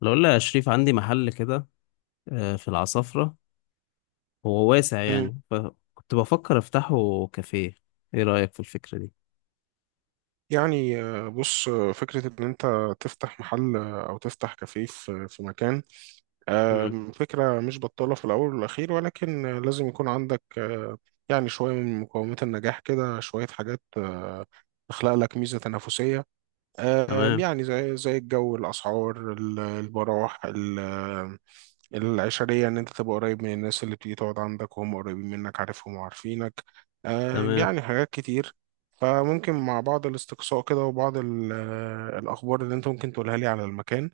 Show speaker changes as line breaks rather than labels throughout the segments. لو قلنا يا شريف، عندي محل كده في العصافرة. هو واسع
مم.
يعني، فكنت بفكر افتحه كافيه. ايه رأيك في الفكرة دي؟
بص، فكرة إن أنت تفتح محل أو تفتح كافيه في مكان.
مم.
فكرة مش بطالة في الأول والأخير، ولكن لازم يكون عندك يعني شوية من مقومات النجاح كده، شوية حاجات تخلق لك ميزة تنافسية.
تمام.
يعني زي الجو، الأسعار، البراح، العشرية، إن أنت تبقى قريب من الناس اللي بتيجي تقعد عندك، وهم قريبين منك، عارفهم وعارفينك.
تمام.
يعني حاجات كتير. فممكن مع بعض الاستقصاء كده وبعض الأخبار اللي أنت ممكن تقولها لي على المكان،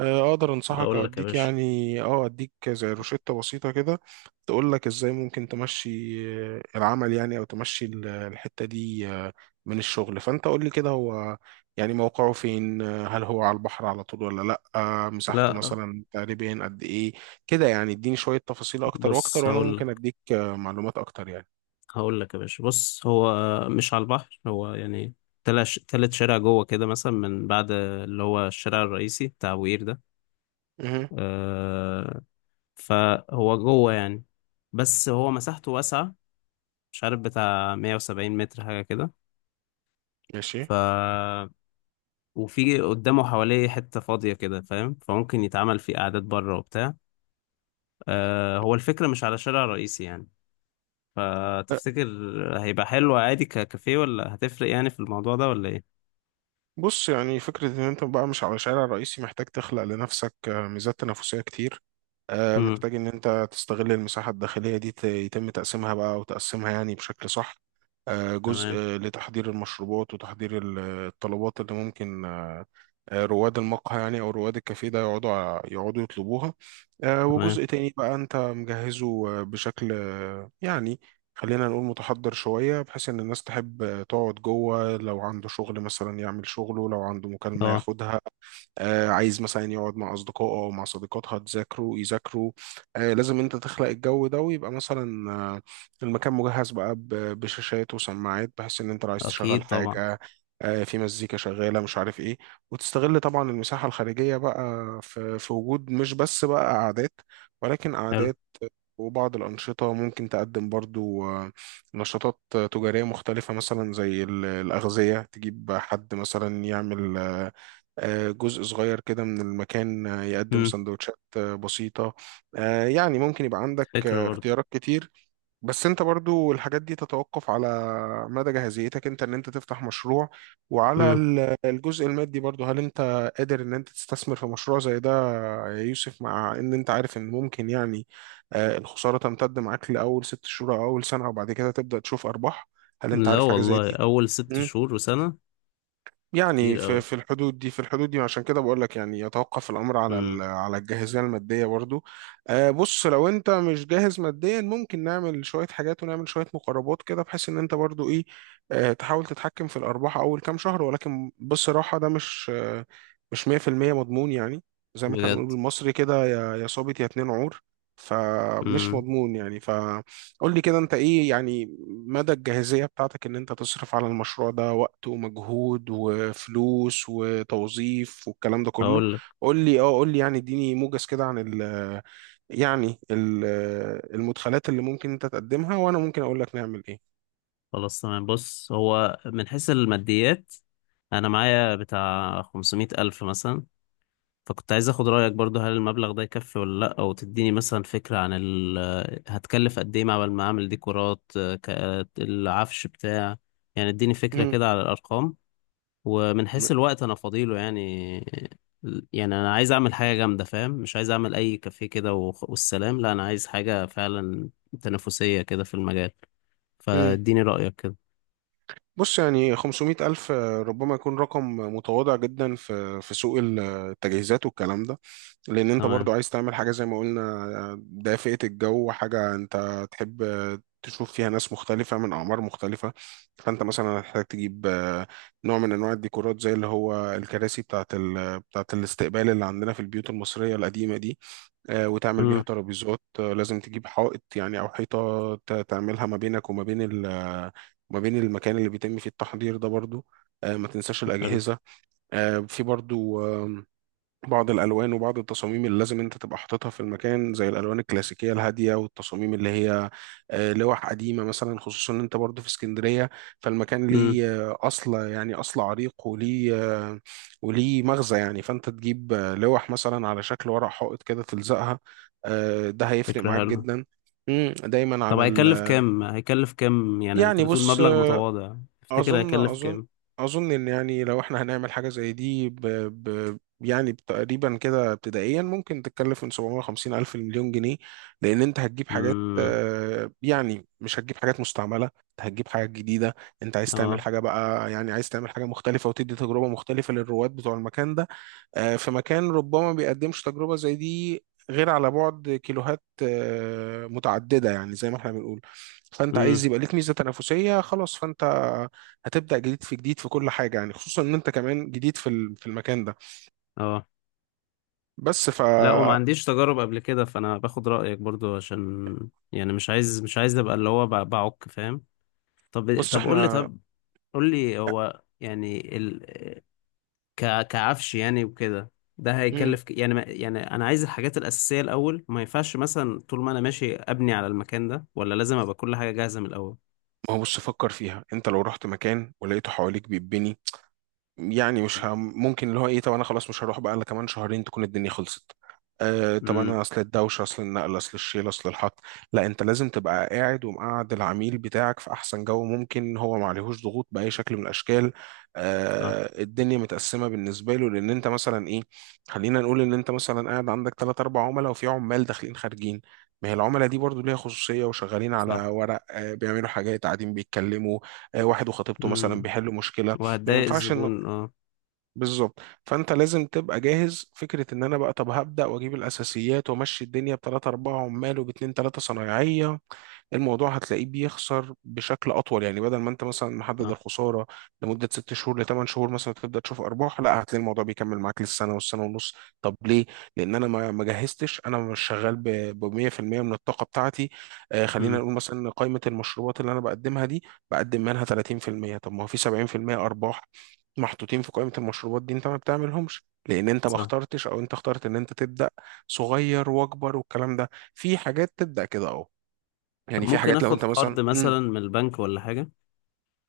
أقدر أنصحك
اقول
أو
لك يا
أديك،
باشا.
يعني أديك زي روشتة بسيطة كده تقول لك إزاي ممكن تمشي العمل، يعني، أو تمشي الحتة دي من الشغل. فأنت قول لي كده، هو يعني موقعه فين؟ هل هو على البحر على طول ولا لا؟ مساحته
لا.
مثلا تقريبا قد ايه كده؟ يعني اديني شوية تفاصيل اكتر
بص،
واكتر، وانا
هقول
ممكن
لك
اديك معلومات اكتر يعني.
هقول لك يا باشا، بص هو مش على البحر. هو يعني تلات تلات شارع جوه كده مثلا، من بعد اللي هو الشارع الرئيسي بتاع وير ده
مهم.
آه، فهو جوه يعني، بس هو مساحته واسعة، مش عارف بتاع 170 متر حاجة كده. ف
ماشي.
وفي قدامه حواليه حتة فاضية كده فاهم، فممكن يتعمل فيه قعدات بره وبتاع. هو الفكرة مش على شارع رئيسي يعني،
لا،
فتفتكر هيبقى حلو عادي ككافيه، ولا هتفرق يعني في الموضوع ده ولا ايه؟
بص، يعني فكرة إن أنت بقى مش على شارع رئيسي، محتاج تخلق لنفسك ميزات تنافسية كتير.
امم.
محتاج إن أنت تستغل المساحة الداخلية دي، يتم تقسيمها بقى، وتقسمها يعني بشكل صح. جزء
تمام.
لتحضير المشروبات وتحضير الطلبات اللي ممكن، رواد المقهى يعني او رواد الكافيه ده يقعدوا يقعدوا يطلبوها.
تمام.
وجزء تاني بقى انت مجهزه بشكل يعني خلينا نقول متحضر شوية، بحيث ان الناس تحب تقعد جوه، لو عنده شغل مثلا يعمل شغله، لو عنده مكالمة
اه.
ياخدها، عايز مثلا يقعد مع أصدقائه أو مع صديقاتها تذاكروا يذاكروا. لازم أنت تخلق الجو ده، ويبقى مثلا المكان مجهز بقى بشاشات وسماعات، بحيث إن أنت لو عايز تشغل
اكيد طبعا.
حاجة في مزيكا شغالة مش عارف إيه. وتستغل طبعا المساحة الخارجية بقى، في وجود مش بس بقى قعدات، ولكن
حلو.
قعدات وبعض الأنشطة ممكن تقدم برضو نشاطات تجارية مختلفة، مثلا زي الأغذية، تجيب حد مثلا يعمل جزء صغير كده من المكان يقدم
امم.
سندوتشات بسيطة. يعني ممكن يبقى عندك
فكرة برضه.
اختيارات كتير. بس انت برضو الحاجات دي تتوقف على مدى جاهزيتك انت ان انت تفتح مشروع، وعلى
امم.
الجزء المادي برضو. هل انت قادر ان انت تستثمر في مشروع زي ده يا يوسف؟ مع ان انت عارف ان ممكن يعني الخسارة تمتد معاك لأول 6 شهور او اول سنة، وبعد كده تبدأ تشوف ارباح. هل انت
لا
عارف حاجة زي
والله،
دي؟
اول 6 شهور وسنة.
يعني
كتير
في
قوي.
في الحدود دي، في الحدود دي، عشان كده بقول لك. يعني يتوقف الامر على
امم.
على الجاهزيه الماديه برضو. بص، لو انت مش جاهز ماديا، ممكن نعمل شويه حاجات ونعمل شويه مقربات كده، بحيث ان انت برضو ايه تحاول تتحكم في الارباح اول كام شهر. ولكن بصراحه، ده مش 100% مضمون يعني، زي ما احنا بنقول
بجد.
بالمصري كده: يا صابت يا اتنين عور. فمش
امم.
مضمون يعني. ف قول لي كده، انت ايه يعني مدى الجاهزية بتاعتك ان انت تصرف على المشروع ده وقت ومجهود وفلوس وتوظيف والكلام ده كله؟
هقول لك.
قول لي، قول لي يعني، اديني موجز كده عن ال، يعني المدخلات اللي ممكن انت تقدمها، وانا ممكن اقول لك نعمل ايه.
خلاص، تمام. بص هو من حيث الماديات، انا معايا بتاع 500 ألف مثلا. فكنت عايز اخد رأيك برضو، هل المبلغ ده يكفي ولا لا، او تديني مثلا فكرة عن هتكلف قد ايه عبال ما اعمل ديكورات العفش بتاع. يعني اديني فكرة
مم.
كده على الارقام. ومن حيث الوقت انا فاضيله يعني. يعني انا عايز اعمل حاجة جامدة فاهم، مش عايز اعمل اي كافيه كده والسلام. لا، انا عايز حاجة فعلا تنافسية كده في المجال.
مم.
فاديني رأيك كده.
بص، يعني 500 ألف ربما يكون رقم متواضع جدا في سوق التجهيزات والكلام ده. لأن أنت
تمام.
برضو عايز تعمل حاجة، زي ما قلنا، دافئة الجو، حاجة أنت تحب تشوف فيها ناس مختلفة من أعمار مختلفة. فأنت مثلا هتحتاج تجيب نوع من أنواع الديكورات، زي اللي هو الكراسي بتاعة بتاعة الاستقبال اللي عندنا في البيوت المصرية القديمة دي. وتعمل بيها
امم.
ترابيزات. لازم تجيب حائط يعني، او حيطه تعملها ما بينك وما بين ما بين المكان اللي بيتم فيه التحضير ده برضو. ما تنساش
حلو.
الاجهزه. في برضو بعض الالوان وبعض التصاميم اللي لازم انت تبقى حاططها في المكان، زي الالوان الكلاسيكيه الهاديه، والتصاميم اللي هي لوح قديمه مثلا. خصوصا ان انت برضو في اسكندريه، فالمكان
امم.
ليه اصل، يعني اصل عريق، آه، وليه مغزى يعني. فانت تجيب لوح مثلا على شكل ورق حائط كده تلزقها. ده هيفرق
فكرة
معاك
حلوة.
جدا. مم، دايما
طب
على
هيكلف
ال،
كام؟ هيكلف كام يعني؟ انت
يعني،
بتقول
بص،
مبلغ متواضع. تفتكر
اظن
هيكلف
اظن
كام؟
اظن ان، يعني لو احنا هنعمل حاجه زي دي، يعني تقريبا كده ابتدائيا ممكن تتكلف من 750 الف لمليون جنيه. لان انت هتجيب حاجات
امم.
يعني مش هتجيب حاجات مستعمله، انت هتجيب حاجات جديده. انت عايز تعمل
اه.
حاجه بقى، يعني عايز تعمل حاجه مختلفه، وتدي تجربه مختلفه للرواد بتوع المكان ده. في مكان ربما بيقدمش تجربة زي دي غير على بعد كيلوهات متعددة، يعني زي ما احنا بنقول. فانت
امم.
عايز يبقى ليك ميزة تنافسية خلاص. فانت هتبدأ جديد في جديد في كل حاجة، يعني خصوصا ان انت كمان جديد في في المكان ده.
اه.
بس ف،
لا، وما عنديش تجارب قبل كده، فانا باخد رأيك برضو عشان، يعني مش عايز ابقى اللي هو بعك فاهم. طب
بص
طب قول لي.
احنا.
طب قول لي هو يعني كعفش يعني وكده. ده
مم.
هيكلف ك... يعني ما... يعني انا عايز الحاجات الأساسية الأول. ما ينفعش مثلا طول ما انا ماشي ابني على المكان ده، ولا لازم ابقى كل حاجة جاهزة من الأول؟
ما هو، بص فكر فيها انت. لو رحت مكان ولقيته حواليك بيتبني، يعني مش هم ممكن اللي هو ايه؟ طب انا خلاص مش هروح بقى الا كمان شهرين تكون الدنيا خلصت. طب
امم.
انا اصل الدوشه، اصل النقل، اصل الشيل، اصل الحط. لا، انت لازم تبقى قاعد، ومقعد العميل بتاعك في احسن جو ممكن، هو ما عليهوش ضغوط باي شكل من الاشكال.
صح.
الدنيا متقسمه بالنسبه له، لان انت مثلا ايه، خلينا نقول ان انت مثلا قاعد عندك ثلاث اربع عملاء، وفي عمال داخلين خارجين. ما هي العملاء دي برضو ليها خصوصية، وشغالين على
صح.
ورق بيعملوا حاجات، قاعدين بيتكلموا، واحد وخطيبته مثلا
امم.
بيحلوا مشكلة. ما
وهتضايق
ينفعش
الزبون اه.
بالظبط. فانت لازم تبقى جاهز. فكره ان انا بقى طب هبدا واجيب الاساسيات وامشي الدنيا بثلاثه اربعه عمال وباتنين ثلاثه صنايعيه، الموضوع هتلاقيه بيخسر بشكل اطول. يعني بدل ما انت مثلا محدد
صح.
الخساره لمده 6 شهور لثمان شهور مثلا تبدا تشوف ارباح، لا، هتلاقي الموضوع بيكمل معاك للسنه والسنه ونص. طب ليه؟ لان انا ما جهزتش، انا مش شغال ب 100% من الطاقه بتاعتي. خلينا
امم.
نقول مثلا إن قائمه المشروبات اللي انا بقدمها دي، بقدم منها 30%. طب ما هو في 70% ارباح محطوطين في قائمه المشروبات دي، انت ما بتعملهمش، لان انت ما
صح.
اخترتش، او انت اخترت ان انت تبدا صغير واكبر والكلام ده. في حاجات تبدا كده اه.
طب
يعني في
ممكن
حاجات لو
اخد
انت مثلا،
قرض مثلا من البنك ولا حاجة؟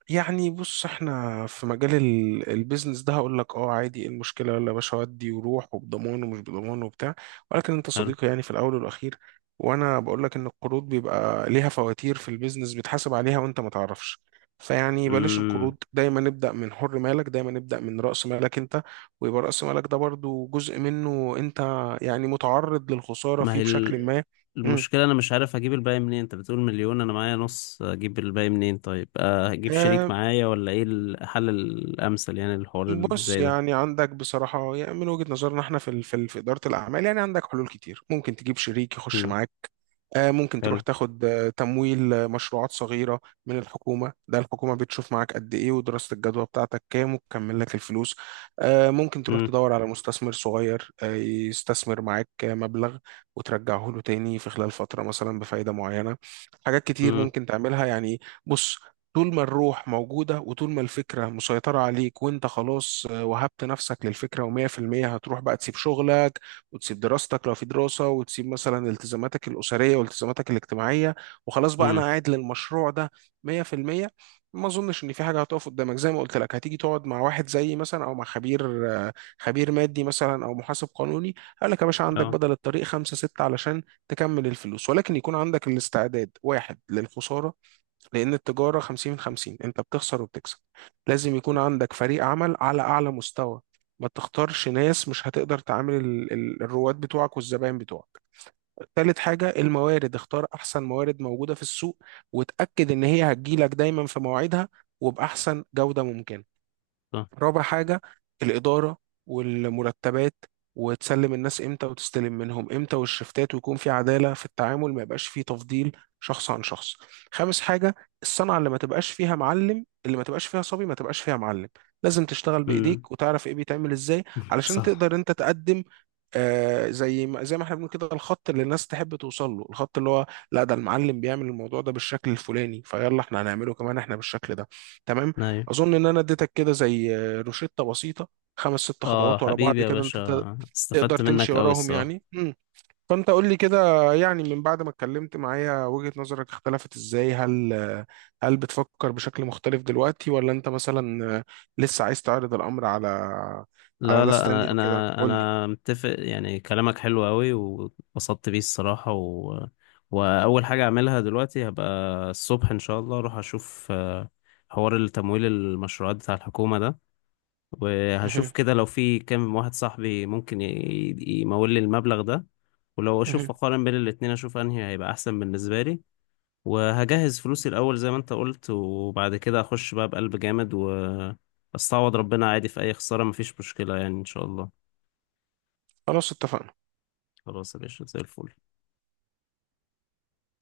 يعني بص احنا في مجال البيزنس ده، هقول لك اه، عادي، ايه المشكله؟ يلا يا باشا ودي وروح، وبضمان ومش بضمان وبتاع. ولكن انت
حلو.
صديقي يعني في الاول والاخير، وانا بقول لك ان القروض بيبقى ليها فواتير في البيزنس بتحاسب عليها وانت ما تعرفش. فيعني بلاش
امم.
القروض، دايما نبدا من حر مالك، دايما نبدا من راس مالك انت. ويبقى راس مالك ده برضو جزء منه انت يعني متعرض للخساره
ما هي
فيه بشكل ما.
المشكلة، انا مش عارف اجيب الباقي منين. انت بتقول مليون، انا معايا نص، اجيب الباقي منين؟ طيب هجيب شريك
امم
معايا، ولا ايه الحل الامثل يعني الحوار اللي
بص،
زي ده؟
يعني عندك بصراحة، يعني من وجهة نظرنا احنا في في إدارة الأعمال، يعني عندك حلول كتير. ممكن تجيب شريك يخش
امم.
معاك، ممكن تروح
حلو.
تاخد تمويل مشروعات صغيرة من الحكومة، ده الحكومة بتشوف معاك قد إيه، ودراسة الجدوى بتاعتك كام، وتكمل لك الفلوس. ممكن تروح
امم.
تدور على مستثمر صغير يستثمر معاك مبلغ، وترجعه له تاني في خلال فترة مثلا بفايدة معينة. حاجات كتير
امم.
ممكن تعملها يعني. بص، طول ما الروح موجودة، وطول ما الفكرة مسيطرة عليك، وانت خلاص وهبت نفسك للفكرة ومية في المية، هتروح بقى تسيب شغلك، وتسيب دراستك لو في دراسة، وتسيب مثلا التزاماتك الأسرية والتزاماتك الاجتماعية، وخلاص بقى أنا
امم.
قاعد للمشروع ده 100%، ما اظنش ان في حاجه هتقف قدامك. زي ما قلت لك، هتيجي تقعد مع واحد زيي مثلا او مع خبير خبير مادي مثلا او محاسب قانوني، قال لك يا باشا عندك
اه.
بدل الطريق خمسة ستة علشان تكمل الفلوس. ولكن يكون عندك الاستعداد، واحد، للخسارة، لأن التجارة 50-50، أنت بتخسر وبتكسب. لازم يكون عندك فريق عمل على أعلى مستوى، ما تختارش ناس مش هتقدر تعامل الرواد بتوعك والزبائن بتوعك. تالت حاجة الموارد، اختار أحسن موارد موجودة في السوق، وتأكد إن هي هتجيلك دايما في مواعيدها وبأحسن جودة ممكنة.
صح.
رابع حاجة، الإدارة والمرتبات، وتسلم الناس امتى وتستلم منهم امتى، والشفتات، ويكون في عدالة في التعامل، ما يبقاش فيه تفضيل شخص عن شخص. خامس حاجة، الصنعة، اللي ما تبقاش فيها معلم، اللي ما تبقاش فيها صبي، ما تبقاش فيها معلم. لازم تشتغل
امم.
بإيديك وتعرف ايه بيتعمل ازاي علشان
صح.
تقدر انت تقدم، زي ما احنا بنقول كده، الخط اللي الناس تحب توصل له، الخط اللي هو، لا، ده المعلم بيعمل الموضوع ده بالشكل الفلاني، فيلا احنا هنعمله كمان احنا بالشكل ده. تمام.
ايوه.
اظن ان انا اديتك كده زي روشتة بسيطة، خمس ست
اه
خطوات ورا بعض
حبيبي يا
كده، انت
باشا،
تقدر
استفدت
تمشي
منك قوي
وراهم
الصراحة.
يعني. مم. فانت قول لي كده، يعني من بعد ما اتكلمت معايا وجهة نظرك اختلفت ازاي؟ هل بتفكر بشكل مختلف دلوقتي، ولا انت مثلا لسه عايز تعرض الامر على
لا
ناس
لا،
تانية
انا
وكده؟
انا
قول لي.
انا متفق، يعني كلامك حلو قوي واتبسطت بيه الصراحه واول حاجه اعملها دلوقتي، هبقى الصبح ان شاء الله اروح اشوف حوار التمويل المشروعات بتاع الحكومه ده. وهشوف
مهم.
كده لو في كام واحد صاحبي ممكن يمول لي المبلغ ده. ولو اشوف
مهم.
اقارن بين الاتنين، اشوف انهي هيبقى احسن بالنسبه لي. وهجهز فلوسي الاول زي ما انت قلت، وبعد كده اخش بقى بقلب جامد. واستعوض ربنا عادي في اي خساره، مفيش مشكله يعني ان شاء الله.
خلاص، اتفقنا.
خلاص يا باشا، زي الفل.